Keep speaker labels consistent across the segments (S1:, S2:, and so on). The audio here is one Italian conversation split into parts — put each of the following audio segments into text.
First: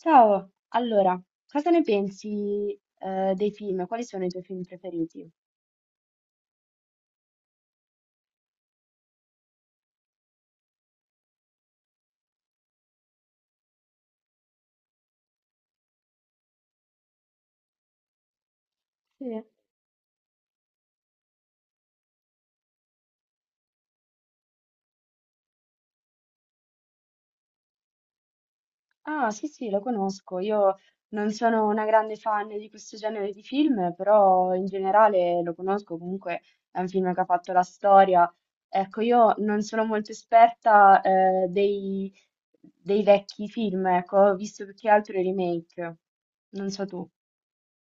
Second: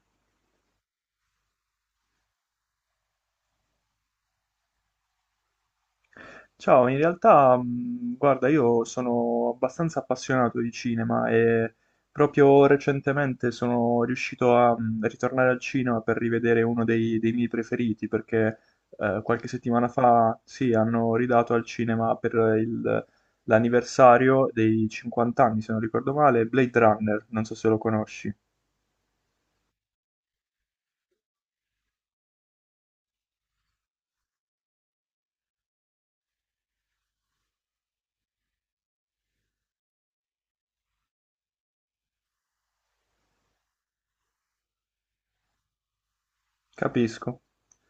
S1: Ciao, allora, cosa ne pensi, dei film? Quali sono i tuoi film preferiti?
S2: Ciao, in realtà, guarda, io sono abbastanza appassionato di cinema e proprio recentemente sono riuscito a ritornare al cinema per rivedere uno dei miei preferiti, perché
S1: Sì.
S2: qualche settimana fa, sì, hanno ridato al cinema per il- l'anniversario dei 50 anni, se non ricordo male, Blade Runner, non so se lo conosci.
S1: Ah, sì, sì, lo conosco. Io non sono una grande fan di questo genere di film, però in generale lo conosco. Comunque è un film che ha fatto la storia. Ecco, io non sono molto esperta, dei vecchi film, ecco, ho visto più che altro i remake. Non so tu.
S2: Capisco.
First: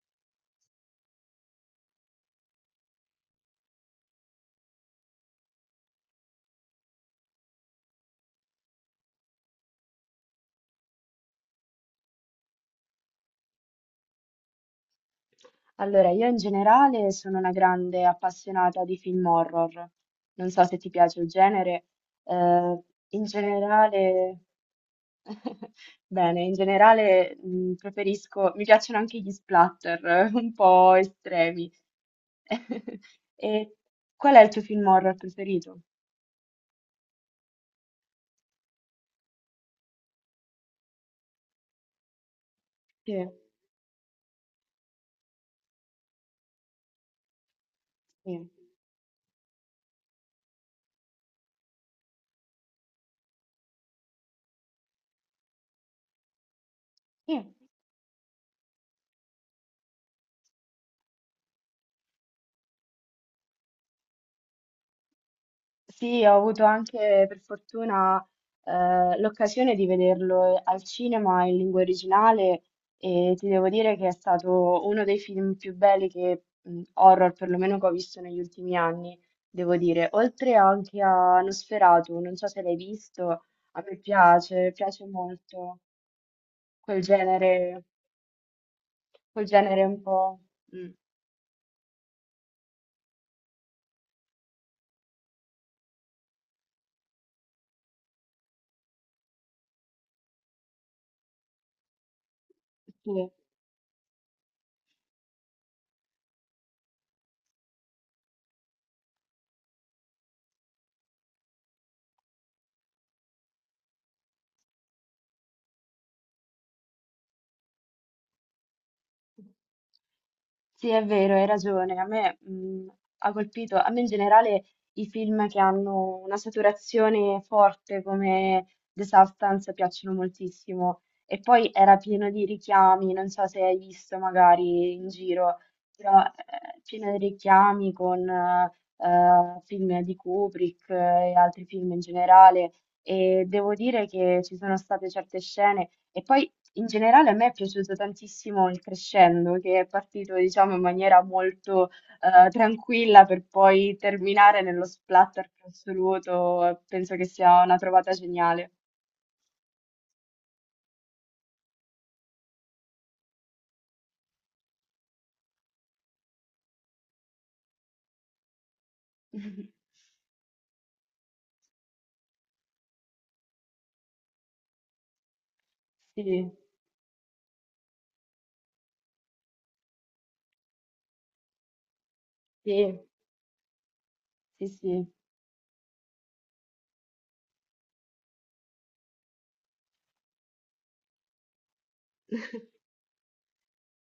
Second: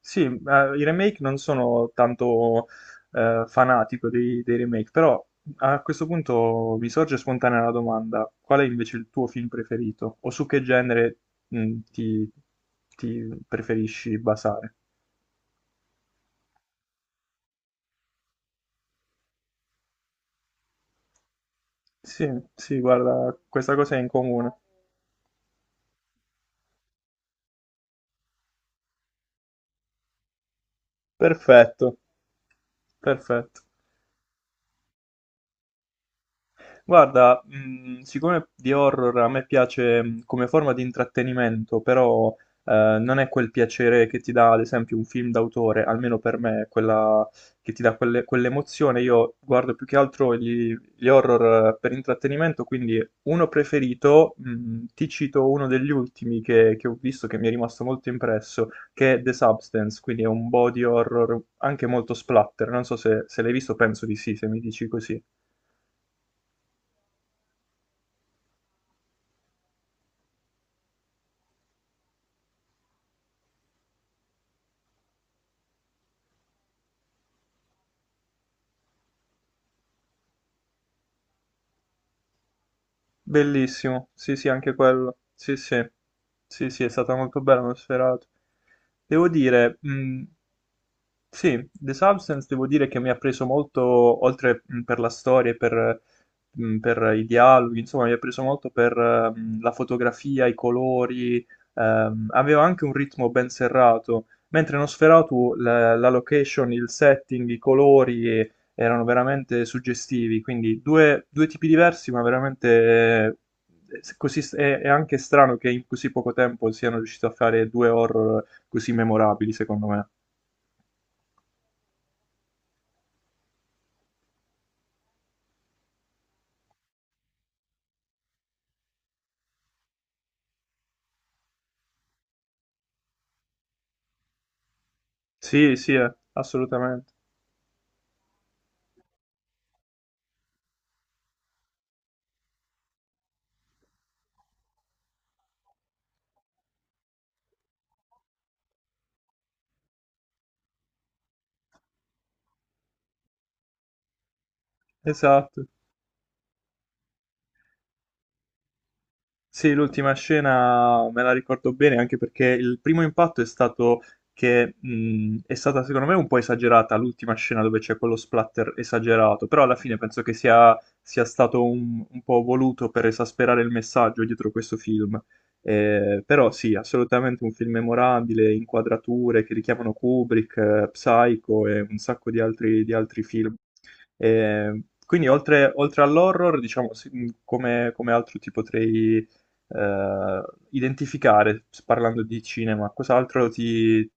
S2: Sì, i remake non sono tanto fanatico dei remake, però a questo punto mi sorge spontanea la domanda: qual è invece il tuo film preferito? O su che genere mh, ti, ti preferisci basare?
S1: Allora, io in generale sono una grande appassionata di film horror. Non so se ti piace il genere.
S2: Sì, sì,
S1: eh, in
S2: guarda, questa cosa è in
S1: generale,
S2: comune.
S1: bene, in generale preferisco, mi piacciono anche gli splatter, un po' estremi.
S2: Perfetto, perfetto.
S1: E qual è il tuo film horror preferito?
S2: Guarda, siccome di horror a me piace come forma di intrattenimento, però
S1: Sì,
S2: non è quel piacere che ti dà, ad esempio, un film d'autore, almeno per me, quella che ti dà
S1: sì,
S2: quell'emozione. Io guardo più che altro gli horror per intrattenimento, quindi uno preferito, ti cito uno degli ultimi che ho visto, che mi è
S1: sì.
S2: rimasto molto impresso, che è The Substance, quindi è un body horror anche molto splatter. Non so se se l'hai visto, penso di sì, se mi dici così.
S1: Sì, ho avuto anche per fortuna l'occasione di vederlo al cinema in lingua originale e ti devo dire che è stato uno dei film più belli che, horror perlomeno che ho visto negli ultimi anni, devo dire. Oltre anche a Nosferatu, non so se l'hai visto, a me
S2: Bellissimo, sì sì
S1: piace,
S2: anche
S1: piace
S2: quello, sì
S1: molto
S2: sì, sì sì è
S1: quel
S2: stata molto bella, uno
S1: genere,
S2: sferato. Devo
S1: quel
S2: dire,
S1: genere un po'. Mm,
S2: sì, The Substance devo dire che mi ha preso molto, oltre per la storia e per i dialoghi, insomma, mi ha preso molto per la fotografia, i colori, aveva anche un
S1: sì.
S2: ritmo ben serrato, mentre in Nosferatu la location, il setting, i colori erano veramente suggestivi, quindi due tipi diversi, ma veramente così, è anche strano che in così poco tempo siano riusciti a fare due horror così memorabili, secondo me.
S1: Sì, è vero, hai ragione. A me, ha colpito, a me in generale i film che hanno una saturazione forte come The Substance piacciono moltissimo. E poi era pieno di richiami, non so se hai visto magari in giro,
S2: Sì, sì,
S1: però pieno
S2: assolutamente.
S1: di richiami con film di Kubrick e altri film in generale. E devo dire che ci sono state certe scene. E poi in generale a me è piaciuto tantissimo il crescendo, che è partito, diciamo, in maniera molto tranquilla per poi terminare nello splatter più
S2: Esatto.
S1: assoluto. Penso che sia una trovata geniale.
S2: Sì, l'ultima scena me la ricordo bene anche perché il primo impatto è stato che è stata secondo me un po' esagerata l'ultima scena dove c'è quello splatter esagerato, però alla fine penso che sia stato un po' voluto per esasperare il messaggio dietro questo film. Però
S1: Sì,
S2: sì, assolutamente un film memorabile, inquadrature che richiamano Kubrick, Psycho e un sacco di di
S1: sì,
S2: altri film.
S1: sì,
S2: Eh,
S1: sì.
S2: quindi oltre all'horror, diciamo, sì, come altro ti potrei eh, identificare, parlando di cinema,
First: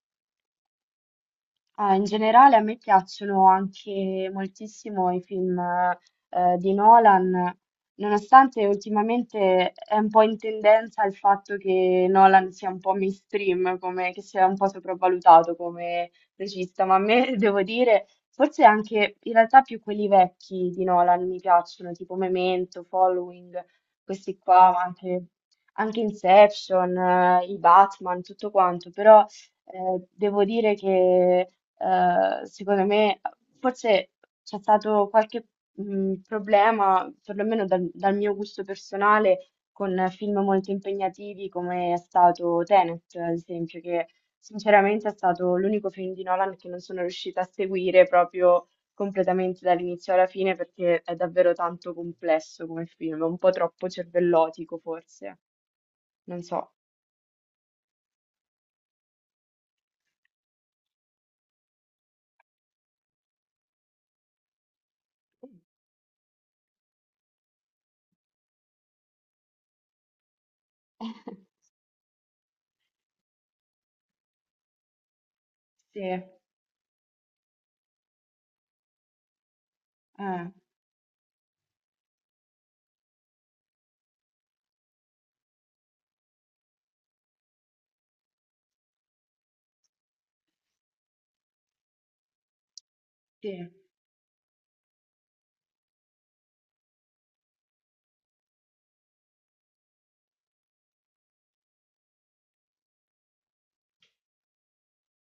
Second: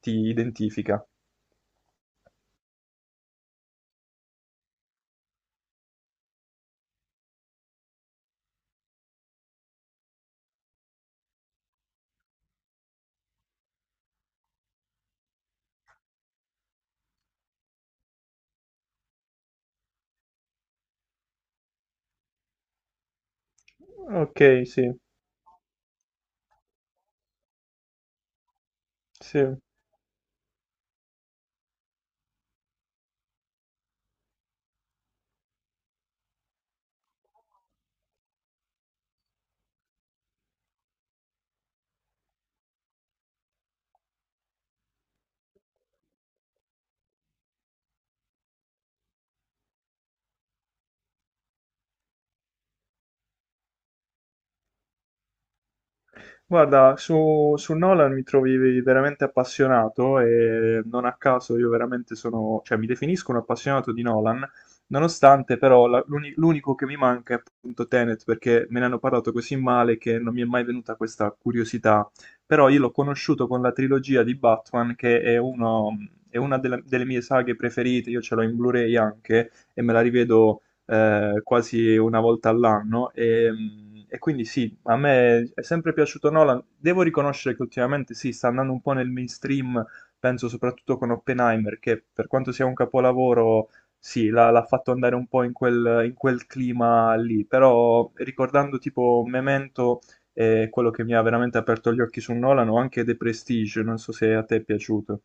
S2: ti identifica?
S1: Ah, in generale a me piacciono anche moltissimo i film di Nolan, nonostante ultimamente è un po' in tendenza il fatto che Nolan sia un po' mainstream, come, che sia un po' sopravvalutato come regista, ma a me devo dire, forse anche in realtà più quelli vecchi di Nolan mi piacciono, tipo Memento, Following, questi
S2: Ok,
S1: qua, ma
S2: sì,
S1: anche Inception, i Batman, tutto quanto, però
S2: sì.
S1: devo dire che secondo me forse c'è stato qualche problema, perlomeno dal mio gusto personale, con film molto impegnativi come è stato Tenet, ad esempio, che sinceramente è stato l'unico film di Nolan che non sono riuscita a seguire proprio completamente dall'inizio alla fine perché è davvero tanto complesso come film, un po' troppo cervellotico forse, non so.
S2: Guarda, su Nolan mi trovi veramente appassionato e non a caso io veramente sono, cioè mi definisco un appassionato di Nolan, nonostante però l'unico che mi manca è appunto Tenet perché me ne hanno parlato così male che non mi è mai venuta questa curiosità, però io l'ho conosciuto con la trilogia di Batman che è,
S1: Sì,
S2: è una delle mie saghe preferite, io ce l'ho in Blu-ray anche e me la
S1: eh,
S2: rivedo quasi una volta all'anno. E quindi sì, a me è sempre piaciuto Nolan. Devo riconoscere che ultimamente sì, sta andando un po' nel mainstream, penso soprattutto con Oppenheimer, che per quanto sia un
S1: sì.
S2: capolavoro, sì, l'ha fatto andare un po' in in quel clima lì. Però ricordando tipo Memento, quello che mi ha veramente aperto gli occhi su Nolan, o anche The Prestige, non so se a te è piaciuto.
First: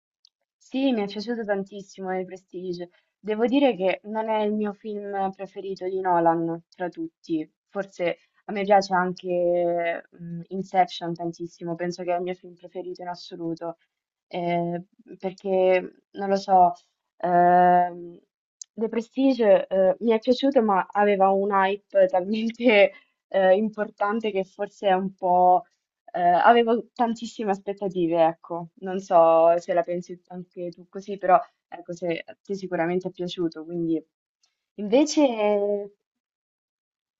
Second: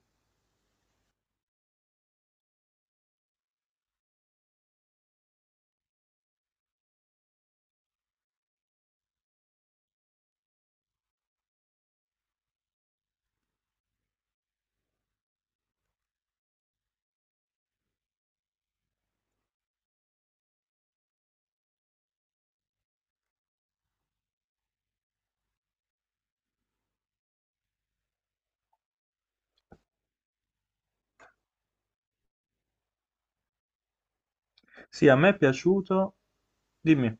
S1: Sì, mi è piaciuto tantissimo il Prestige. Devo dire che non è il mio film preferito di Nolan tra tutti. Forse a me piace anche Inception tantissimo, penso che è il mio film preferito in assoluto. Eh, perché non lo so, ehm, The Prestige mi è piaciuto, ma aveva un hype talmente importante che forse è un po'. Avevo tantissime aspettative, ecco, non so se la pensi anche tu così, però ecco, se a te sicuramente è piaciuto, quindi
S2: Sì, a me è
S1: invece,
S2: piaciuto. Dimmi.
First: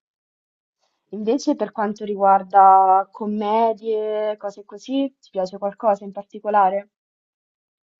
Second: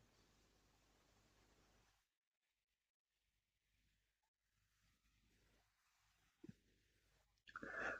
S1: invece per quanto riguarda commedie, cose così, ti piace qualcosa in particolare?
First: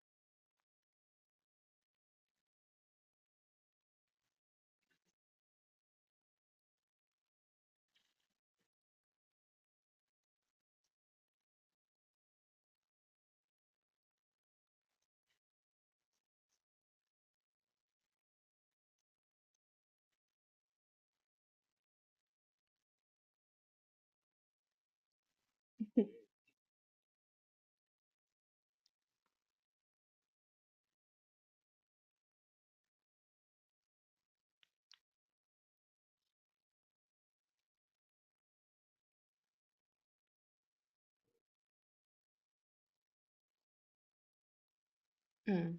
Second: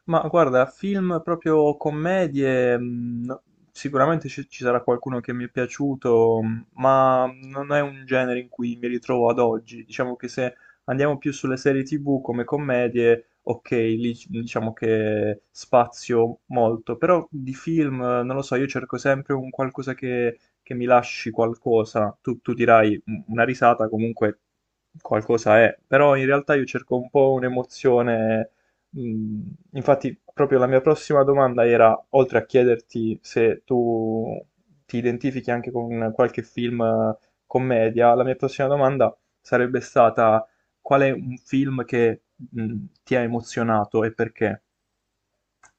S2: Ma guarda, film proprio commedie, sicuramente ci sarà qualcuno che mi è piaciuto, ma non è un genere in cui mi ritrovo ad oggi. Diciamo che se andiamo più sulle serie TV come commedie, ok, diciamo che spazio molto, però di film, non lo so, io cerco sempre un qualcosa che mi lasci qualcosa. Tu dirai "Mm, una risata, comunque qualcosa è, però in realtà io cerco un po' un'emozione Mm, Infatti, proprio la mia prossima domanda era, oltre a chiederti se tu ti identifichi anche con qualche film commedia, la mia prossima domanda sarebbe stata qual è un film che ti ha emozionato e perché?
S1: Mm.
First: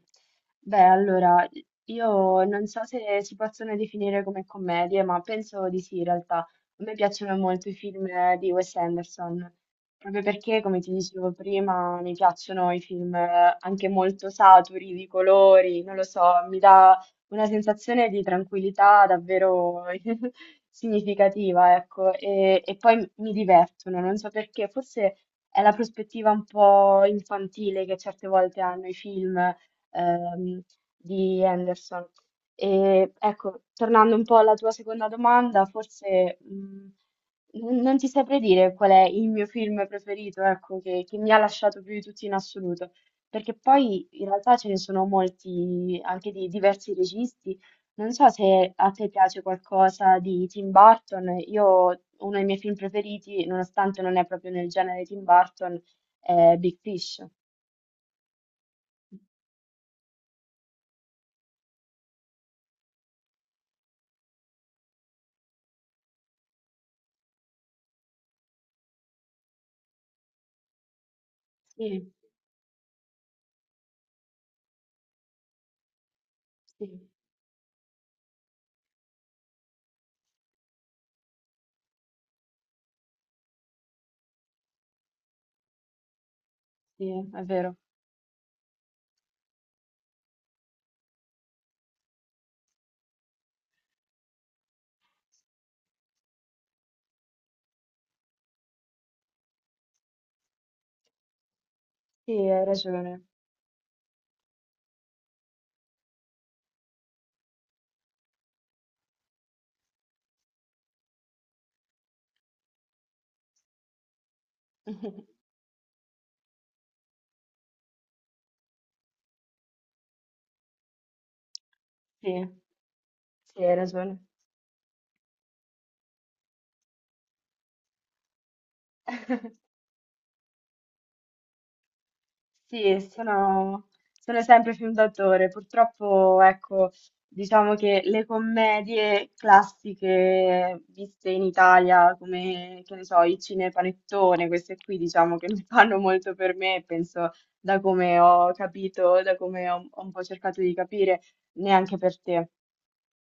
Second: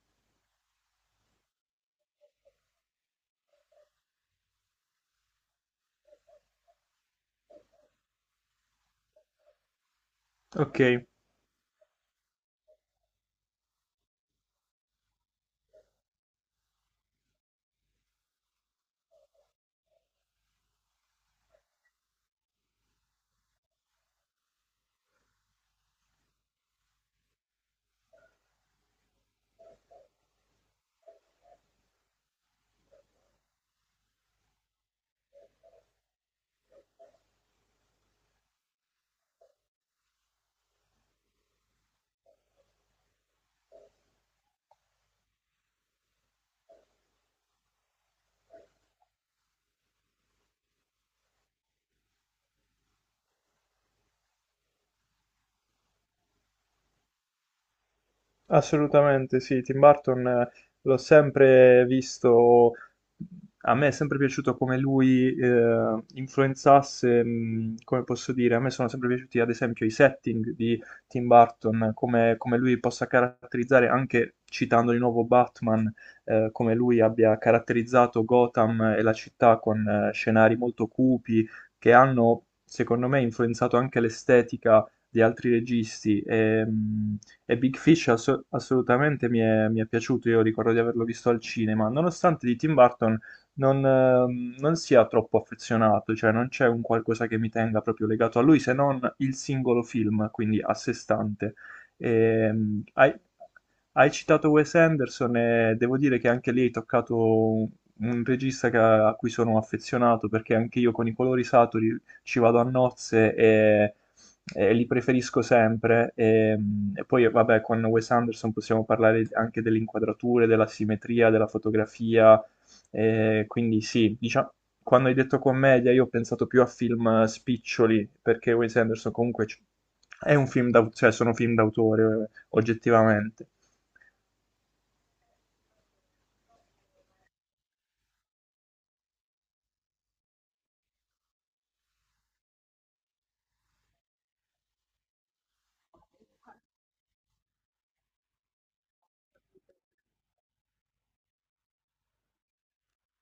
S1: Beh, allora, io non so se si possono definire come commedie, ma penso di sì, in realtà. A me piacciono molto i film di Wes Anderson, proprio perché, come
S2: Ok.
S1: ti dicevo prima, mi piacciono i film anche molto saturi di colori, non lo so, mi dà una sensazione di tranquillità davvero significativa, ecco, e poi mi divertono, non so perché, forse è la prospettiva un po' infantile che certe volte hanno i film ehm, di Henderson. E ecco, tornando un po' alla tua seconda domanda, forse non ti saprei dire qual è il mio film preferito, ecco, che mi ha lasciato più di tutti in assoluto, perché poi in realtà ce ne sono molti, anche di diversi registi. Non so se a te piace qualcosa di Tim Burton, io uno dei miei film preferiti, nonostante non è proprio nel genere Tim Burton, è Big Fish.
S2: Assolutamente sì, Tim Burton l'ho sempre visto, a me è sempre piaciuto come lui influenzasse, come posso dire, a me sono sempre piaciuti ad esempio i setting di Tim Burton,
S1: Sì,
S2: come lui possa caratterizzare, anche citando di nuovo Batman, come lui
S1: sì.
S2: abbia caratterizzato Gotham e la città con scenari molto cupi che hanno, secondo me, influenzato anche l'estetica di altri registi
S1: Sì, è
S2: e
S1: vero.
S2: Big Fish assolutamente mi è piaciuto, io ricordo di averlo visto al cinema, nonostante di Tim Burton non sia troppo affezionato, cioè non c'è un qualcosa che mi tenga proprio legato a lui se non il singolo film, quindi a sé stante.
S1: Sì, hai
S2: Ehm, hai,
S1: ragione.
S2: Hai citato Wes Anderson e devo dire che anche lì hai toccato un un regista a cui sono affezionato perché anche io con i colori saturi ci vado a nozze e li preferisco sempre. E poi, vabbè, con Wes Anderson possiamo parlare anche delle inquadrature, della simmetria, della
S1: Sì,
S2: fotografia.
S1: sì, hai
S2: Quindi sì,
S1: ragione.
S2: diciamo, quando hai detto commedia, io ho pensato più a film spiccioli, perché Wes Anderson è un film d'autore, cioè sono film d'autore,
S1: Sì,
S2: oggettivamente.
S1: sono sempre film d'autore. Purtroppo, ecco, diciamo che le commedie classiche viste in Italia, come, che ne so, i cinepanettone, queste qui, diciamo che non fanno molto per me, penso, da come ho capito, da come ho un po' cercato di capire, neanche per te.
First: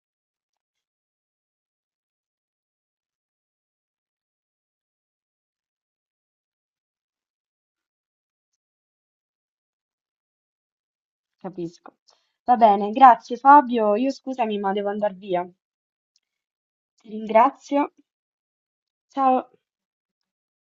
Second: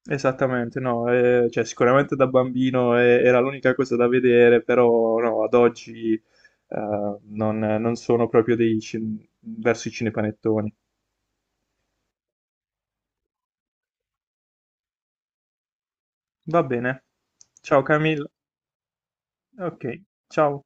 S2: Esattamente, no, cioè, sicuramente da bambino era l'unica cosa da vedere, però no, ad oggi non sono proprio verso i cinepanettoni.
S1: Capisco. Va bene, grazie Fabio. Io scusami, ma devo andare via.
S2: Va bene,
S1: Ti ringrazio.
S2: ciao Camille,
S1: Ciao.
S2: ok, ciao.